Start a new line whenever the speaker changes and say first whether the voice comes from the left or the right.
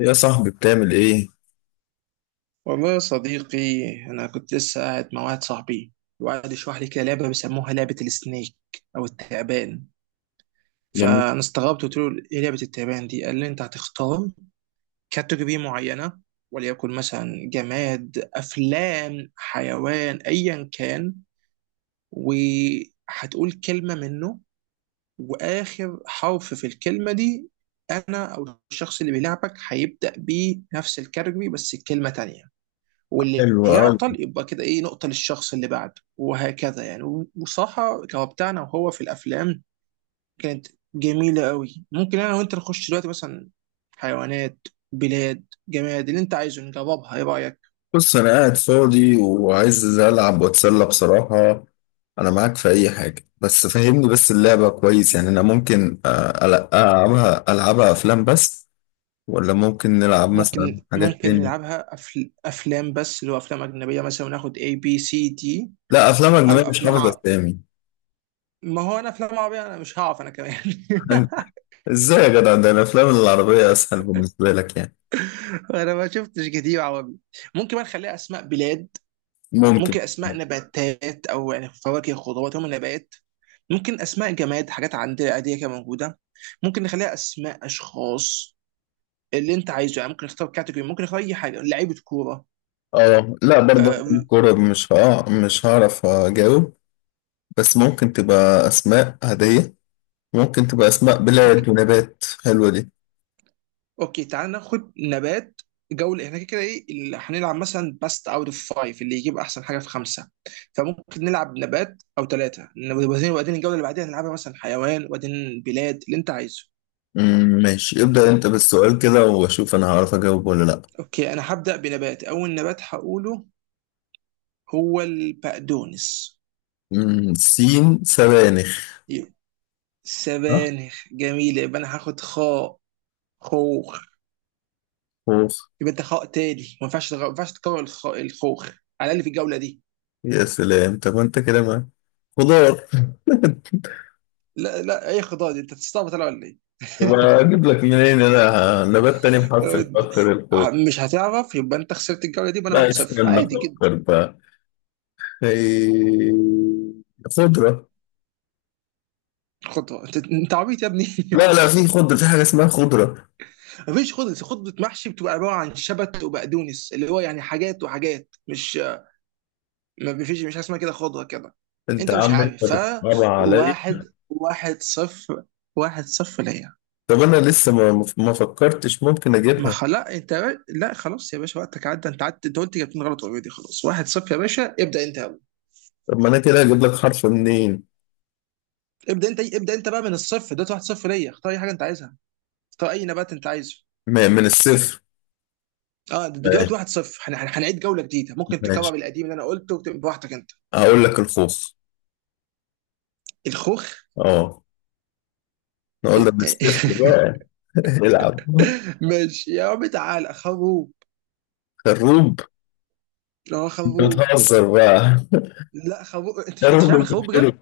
left: يا صاحبي بتعمل ايه؟
right: والله يا صديقي، أنا كنت لسه قاعد مع واحد صاحبي وقعد يشرح لي كده لعبة بيسموها لعبة السنيك أو التعبان.
left: جميل.
right: فأنا استغربت قلت له إيه لعبة التعبان دي؟ قال لي أنت هتختار كاتيجوري معينة، وليكن مثلا جماد أفلام حيوان أيا كان، وهتقول كلمة منه، وآخر حرف في الكلمة دي أنا أو الشخص اللي بيلعبك هيبدأ بنفس الكاتيجوري بس كلمة تانية. واللي
left: حلو أوي.
right: يعطل يبقى كده ايه نقطة للشخص اللي بعده وهكذا يعني. وصراحة كهو بتاعنا، وهو في الأفلام كانت جميلة قوي. ممكن أنا وأنت نخش دلوقتي مثلا حيوانات بلاد جماد اللي أنت عايزه نجربها، إيه رأيك؟
left: بص أنا قاعد فاضي وعايز ألعب وأتسلى بصراحة. أنا معاك في أي حاجة، بس فهمني بس اللعبة كويس يعني. أنا ممكن ألعبها ألعبها أفلام بس، ولا ممكن نلعب مثلا
right: ممكن
left: حاجات
right: ممكن
left: تانية؟
right: نلعبها أفلام بس، اللي هو أفلام أجنبية مثلا، وناخد A B C D.
left: لا، أفلام
right: أو
left: أجنبية مش
right: أفلام
left: حافظ أسامي.
right: ما هو أنا أفلام عربية أنا مش هعرف أنا كمان.
left: أنت- إزاي يا جدع، ده الأفلام العربية أسهل بالنسبة لك يعني؟
right: أنا ما شفتش كتير عربي. ممكن بقى نخليها أسماء بلاد.
left: ممكن.
right: ممكن اسماء نباتات او يعني فواكه خضروات، هم نبات. ممكن اسماء جماد، حاجات عندنا عاديه كده موجوده. ممكن نخليها اسماء اشخاص اللي انت عايزه يعني. ممكن نختار كاتيجوري، ممكن نختار اي حاجه، لعيبه كوره.
left: اه لا، برضه
right: آه،
left: الكورة مش هعرف أجاوب، بس ممكن تبقى أسماء هدية، ممكن تبقى أسماء
right: اوكي
left: بلاد ونبات، حلوة دي.
right: اوكي تعال ناخد نبات. جوله، احنا كده كده ايه اللي هنلعب مثلا، باست اوت اوف فايف، اللي يجيب احسن حاجه في خمسه. فممكن نلعب نبات او ثلاثه، وبعدين الجوله اللي بعديها نلعبها مثلا حيوان وبعدين بلاد اللي انت عايزه.
left: ماشي، ابدأ أنت بالسؤال كده وأشوف أنا هعرف أجاوب ولا لأ.
right: اوكي انا هبدا بنبات. اول نبات هقوله هو البقدونس.
left: سين، سبانخ.
right: يبقى
left: صح؟
right: سبانخ جميل، يبقى انا هاخد خاء. خوخ.
left: خوخ.
right: يبقى انت خاء تاني ما ينفعش ما ينفعش تكرر الخوخ على الاقل في الجوله دي.
left: يا سلام، طب أنت كده ما خضار.
right: لا لا، اي خضار دي؟ انت تستعبط انا ولا ايه؟
left: طب أجيب لك منين أنا نبات تاني بحرف الخاء غير الخوخ؟
right: مش هتعرف، يبقى انت خسرت الجوله دي، يبقى انا
left: لا،
right: 1-0
left: استنى
right: عادي جدا.
left: أفكر بقى. خي- خضرة.
right: خطوه؟ انت عبيط يا ابني.
left: لا لا، في خضرة، في حاجة اسمها خضرة.
right: مفيش خطوه، خطوه محشي بتبقى عباره عن شبت وبقدونس، اللي هو يعني حاجات وحاجات. مش، ما فيش مش حاجه اسمها كده خضره كده.
left: أنت
right: انت مش
left: عم
right: عارف، ف
left: بتصعب عليا.
right: واحد واحد صفر، واحد صفر ليا.
left: طب أنا لسه ما فكرتش، ممكن
right: ما
left: أجيبها.
right: خلاص انت لا خلاص يا باشا، وقتك عدى، انت عدت، انت قلت جبتين غلط اوريدي، خلاص واحد صفر يا باشا، ابدا انت أول.
left: طب ما انا كده هجيب لك حرف منين؟
right: ابدا انت، ابدا انت بقى من الصفر دلوقتي، واحد صفر ليا، اختار اي حاجه انت عايزها، اختار اي نبات انت عايزه.
left: من الصفر؟
right: اه دلوقتي
left: ماشي.
right: واحد صفر، هنعيد جوله جديده، ممكن
left: ماشي،
right: تكرر القديم اللي انا قلته وتبقى براحتك انت.
left: هقول لك الخوخ.
right: الخوخ.
left: اه. نقول لك من الصفر بقى. العب.
right: ماشي يا عم، تعال خروب.
left: خروب.
right: لا
left: انت
right: خروب.
left: بتهزر بقى.
right: لا خروب، انت مش عارف
left: خروب
right: الخروب.
left: بيتشرب.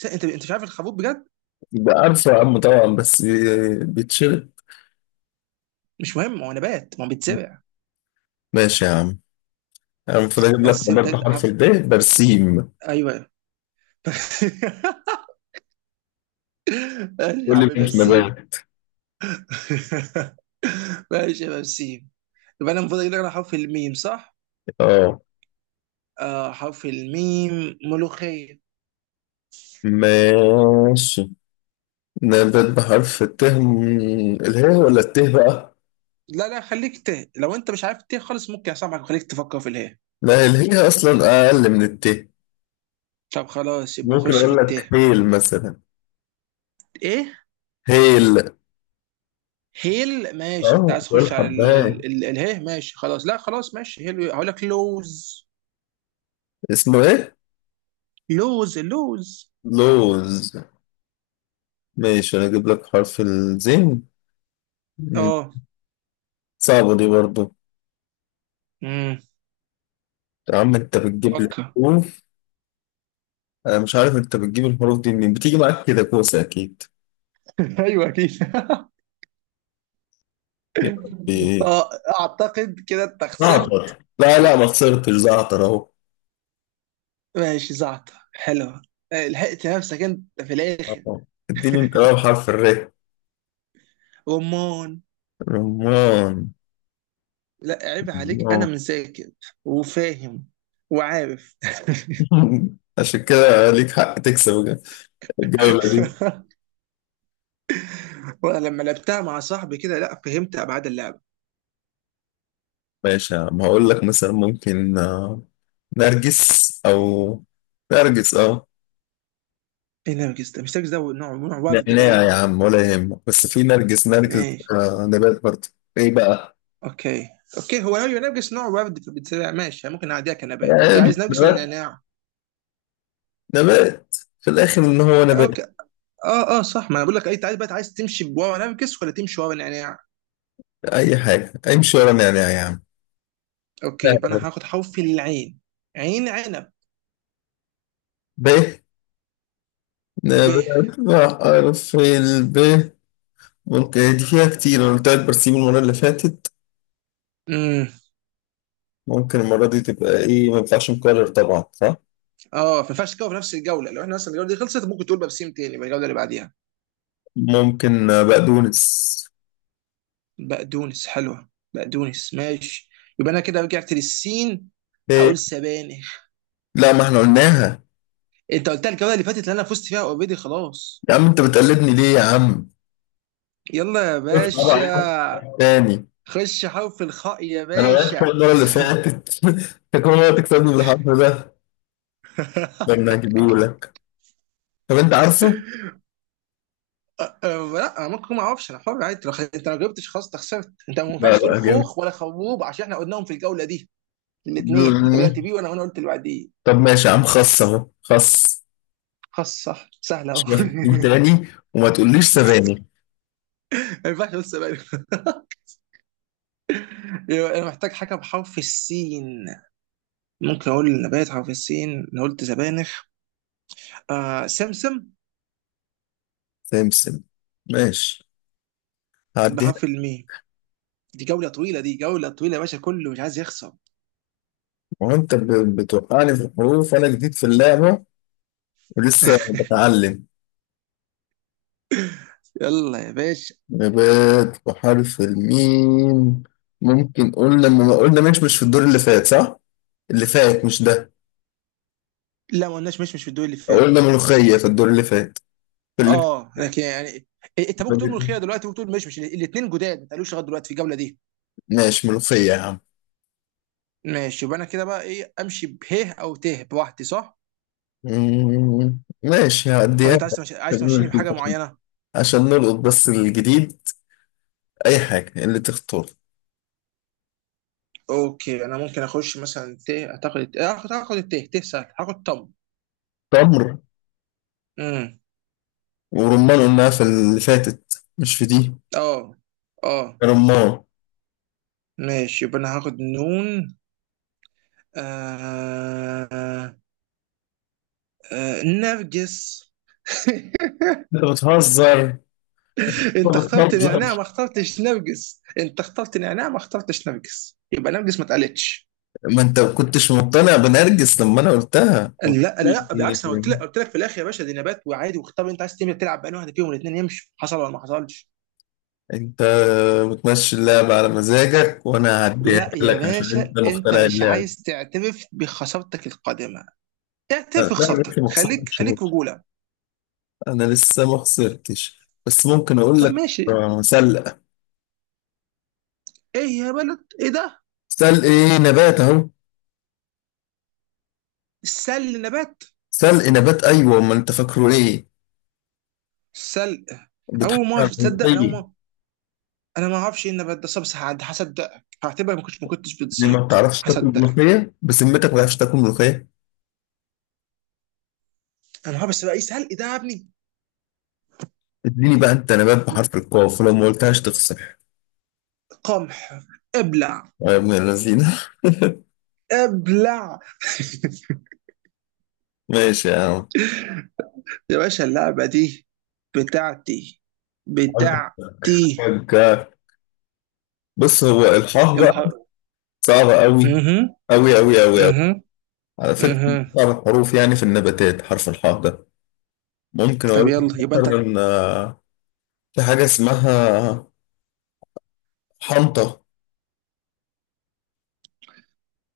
right: انت مش عارف الخروف بجد؟
left: ده عارفه يا عم طبعا، بس بيتشرب.
right: مش مهم، هو نبات، ما هو بيتزرع.
left: ماشي يا عم. انا المفروض اجيب لك
right: بس
left: نبات
right: انت
left: بحرف
right: عارف.
left: الب، برسيم.
right: ايوه. ماشي يا
left: قول
right: عم
left: لي مش
right: بسيم.
left: نبات.
right: ماشي يا بسيم. يبقى انا المفروض اجيب لك على حرف الميم، صح؟
left: اه.
right: آه حرف الميم، ملوخية.
left: ماشي. نبات بحرف الت، الهاء ولا الت بقى؟
right: لا لا، خليك ت، لو انت مش عارف ت خالص ممكن اسامحك وخليك تفكر في اله.
left: لا، الهاء اصلا اقل من الت.
right: طب خلاص، يبقى
left: ممكن
right: خش في
left: اقول لك
right: الت.
left: هيل مثلا.
right: ايه؟
left: هيل.
right: هيل، ماشي، انت
left: اه
right: عايز
left: بقول
right: تخش على ال
left: حباية،
right: ال ال اله، ماشي، خلاص، لا خلاص، ماشي، هيل، هقول لك لوز.
left: اسمه ايه؟
right: لوز، اللوز.
left: لوز. ماشي، انا اجيب لك حرف الزين. مم.
right: اه.
left: صعبة دي برضو.
right: مم.
left: يا عم انت بتجيب لي
right: فكر.
left: حروف، انا مش عارف انت بتجيب الحروف دي منين، بتيجي معاك كده كوسة اكيد.
right: ايوه اكيد.
left: يا ربي.
right: اه، اعتقد كده انت خسرت.
left: زعتر، لا لا ما خسرتش، زعتر اهو.
right: ماشي، زعتر حلوه. آه، لحقت نفسك انت في الاخر.
left: آه. اديني انت بقى بحرف الر.
right: رمان.
left: رمان.
right: لا عيب عليك، انا
left: رمان.
right: مذاكر وفاهم وعارف.
left: عشان كده ليك حق تكسب الجولة دي.
right: وانا لما لعبتها مع صاحبي كده لا فهمت ابعاد اللعبه.
left: ماشي، ما هقول لك مثلا، ممكن نرجس، او نرجس، اه.
right: ايه نرجس ده؟ مش نرجس ده نوع، نوع ورد
left: نعناع يا
right: باين.
left: عم ولا يهمك، بس في نرجس، نرجس
right: ماشي.
left: ده نبات برضه. ايه بقى؟
right: اوكي اوكي، هو نوع، نرجس نوع ورد، فبتسرع، ماشي، ممكن نعديها كنبات، اوكي،
left: مش
right: عايز نرجس ولا
left: نبات،
right: نعناع؟
left: نبات، في الاخر ان هو
right: اوكي.
left: نبات.
right: اه اه صح، ما انا بقول لك اي، تعال بقى، عايز تمشي بورق نرجس ولا تمشي ورا نعناع؟
left: اي حاجه، امشي ورا نعناع يا عم.
right: اوكي، يبقى
left: نعناع.
right: انا هاخد حرف العين. عين، عنب.
left: ب،
right: ب.
left: نبات بحرف الب، ممكن دي فيها كتير، انا قلت لك برسيم المره اللي فاتت،
right: امم.
left: ممكن المره دي تبقى ايه؟ ما ينفعش مكرر طبعا، صح؟
right: اه ما ينفعش تكون في نفس الجوله، لو احنا مثلا الجوله دي خلصت ممكن تقول بابسيم تاني يبقى الجوله اللي بعديها.
left: ممكن بقدونس.
right: بقدونس حلوه. بقدونس ماشي. يبقى انا كده رجعت للسين. هقول سبانخ.
left: لا، ما احنا قلناها.
right: انت قلتها الجوله اللي فاتت اللي انا فزت فيها اوريدي خلاص.
left: يا عم انت بتقلدني ليه يا عم؟
right: يلا يا
left: بص بقى.
right: باشا.
left: تاني.
right: خش حرف الخاء يا
left: انا وقعت فوق
right: باشا.
left: المره اللي فاتت. انت كل مره تكسبني بالحرف ده، ده انا هجيبه لك. طب انت عارفه؟
right: أه لا انا ممكن ما اعرفش، انا حر عادي، انت ما جاوبتش خلاص، انت خسرت، انت ما
left: لا
right: ينفعش تقول
left: لا، جامد.
right: خوخ ولا خروب عشان احنا قلناهم في الجوله دي، الاثنين انت بدات بيه، وانا قلت اللي بعديه.
left: طب ماشي يا عم، خص اهو، خص.
right: خلاص صح، سهله اهو.
left: مش مفهوم تاني. وما تقوليش سبانخ.
right: ما ينفعش، بس زبادي. يبقى انا محتاج حاجه بحرف السين. ممكن اقول نبات حرف السين، انا قلت زبانخ. آه سمسم.
left: سمسم. ماشي، هعديها.
right: بحرف الميم. دي جوله طويله، دي جوله طويله يا باشا، كله مش عايز يخسر.
left: وانت بتوقعني في الحروف وانا جديد في اللعبه ولسه بتعلم.
right: يلا يا باشا.
left: نبات بحرف الميم. ممكن قلنا، ما قلنا، مش في الدور اللي فات صح؟ اللي فات مش ده.
right: لا ما قلناش، مش في الدور اللي فات.
left: قلنا ملوخية في الدور اللي فات، في اللي.
right: اه لكن يعني إيه، انت ممكن تقول ملوخيه دلوقتي، ممكن تقول مش الاثنين جداد ما اتقالوش لغايه دلوقتي في الجوله دي.
left: ماشي، ملوخية يا عم.
right: ماشي، يبقى انا كده بقى ايه، امشي به او ته بوحدي صح؟
left: ماشي،
right: ولا
left: هعديها
right: انت عايز
left: لك.
right: عايز
left: خلينا
right: تمشيني
left: نشوف
right: بحاجه
left: عشان،
right: معينه؟
left: عشان نلقط بس الجديد. أي حاجة اللي تختار.
right: اوكي انا ممكن اخش مثلا ته، اعتقد هاخد الته، ته سهل، هاخد طم.
left: تمر.
right: امم.
left: ورمان قلناها في اللي فاتت، مش في دي.
right: اه اه.
left: رمان.
right: ماشي، يبقى انا هاخد نون. آه... نرجس.
left: انت بتهزر، انت
right: انت اخترت نعناع
left: بتهزر.
right: ما اخترتش نرجس، انت اخترت نعناع ما اخترتش نرجس، يبقى نرجس ما اتقالتش.
left: ما انت ما كنتش مقتنع بنرجس لما انا قلتها،
right: لا
left: قلت
right: لا لا
left: لي
right: بالعكس، انا قلت لك، قلت لك في الاخر يا باشا دي نبات وعادي، واختار انت، عايز تعمل تلعب بأنهي واحده فيهم، الاثنين يمشوا، حصل ولا ما حصلش.
left: انت بتمشي اللعبة على مزاجك، وانا هديها
right: لا يا
left: لك عشان
right: باشا،
left: انت
right: انت
left: مقتنع
right: مش
left: اللعبة.
right: عايز تعترف بخسارتك القادمه، اعترف
left: لا انا
right: بخسارتك،
left: لسه ما
right: خليك
left: خسرتش
right: خليك
left: برضه.
right: رجوله.
left: انا لسه ما خسرتش، بس ممكن اقول
right: طب
left: لك
right: ماشي.
left: سلق.
right: ايه يا بلد، ايه ده؟
left: سلق ايه؟ نبات اهو،
right: نبات.
left: سلق نبات، ايوه، امال انت فاكره ايه؟
right: سل
left: بتحط
right: اول ما
left: على
right: تصدق انا، اول
left: الملوخية
right: ما انا ما اعرفش ايه النبات ده صبص عاد، هصدقك، هعتبرك ما كنتش
left: دي، ما
right: بتزيد.
left: بتعرفش تاكل
right: هصدقك.
left: ملوخية بسمتك ما بتعرفش تاكل ملوخية.
right: انا بس بقى ايه سلق ده يا ابني؟
left: اديني بقى انت نبات بحرف القاف، ولو ما قلتهاش تخسر.
right: قمح. ابلع.
left: يا ابن اللذينة.
right: ابلع.
left: ماشي يا عم.
right: يا باشا اللعبة دي بتاعتي، بتاعتي.
left: ك- بص، هو الحاء
right: يلا
left: بقى صعبة أوي،
right: اها.
left: أوي أوي أوي أوي.
right: اها
left: على فكرة من
right: اها.
left: أصعب الحروف يعني في النباتات حرف الحاء ده. ممكن
right: طب
left: أقول لك
right: يلا، يبقى انت.
left: مثلا في حاجة اسمها حنطة.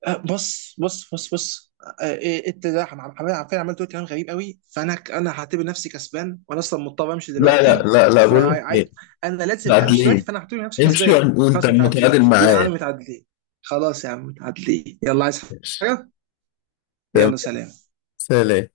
right: آه، بص بص بص بص. آه، إيه، انت ده فعلا عملت دلوقتي كلام غريب قوي، فانا انا هعتبر نفسي كسبان، وانا اصلا مضطر امشي
left: لا لا
right: دلوقتي،
left: لا لا، بقول لك إيه،
right: فانا لازم امشي دلوقتي،
left: تعادلين.
right: فانا هعتبر نفسي
left: امشي
right: كسبان.
left: وأنت
right: خلاص متعادلين
left: متعادل
right: يا عم
left: معايا.
right: متعادلين. خلاص يا عم متعادلين، يلا عايز
left: ماشي.
right: حاجة. يلا
left: تمام.
right: سلام.
left: سلام.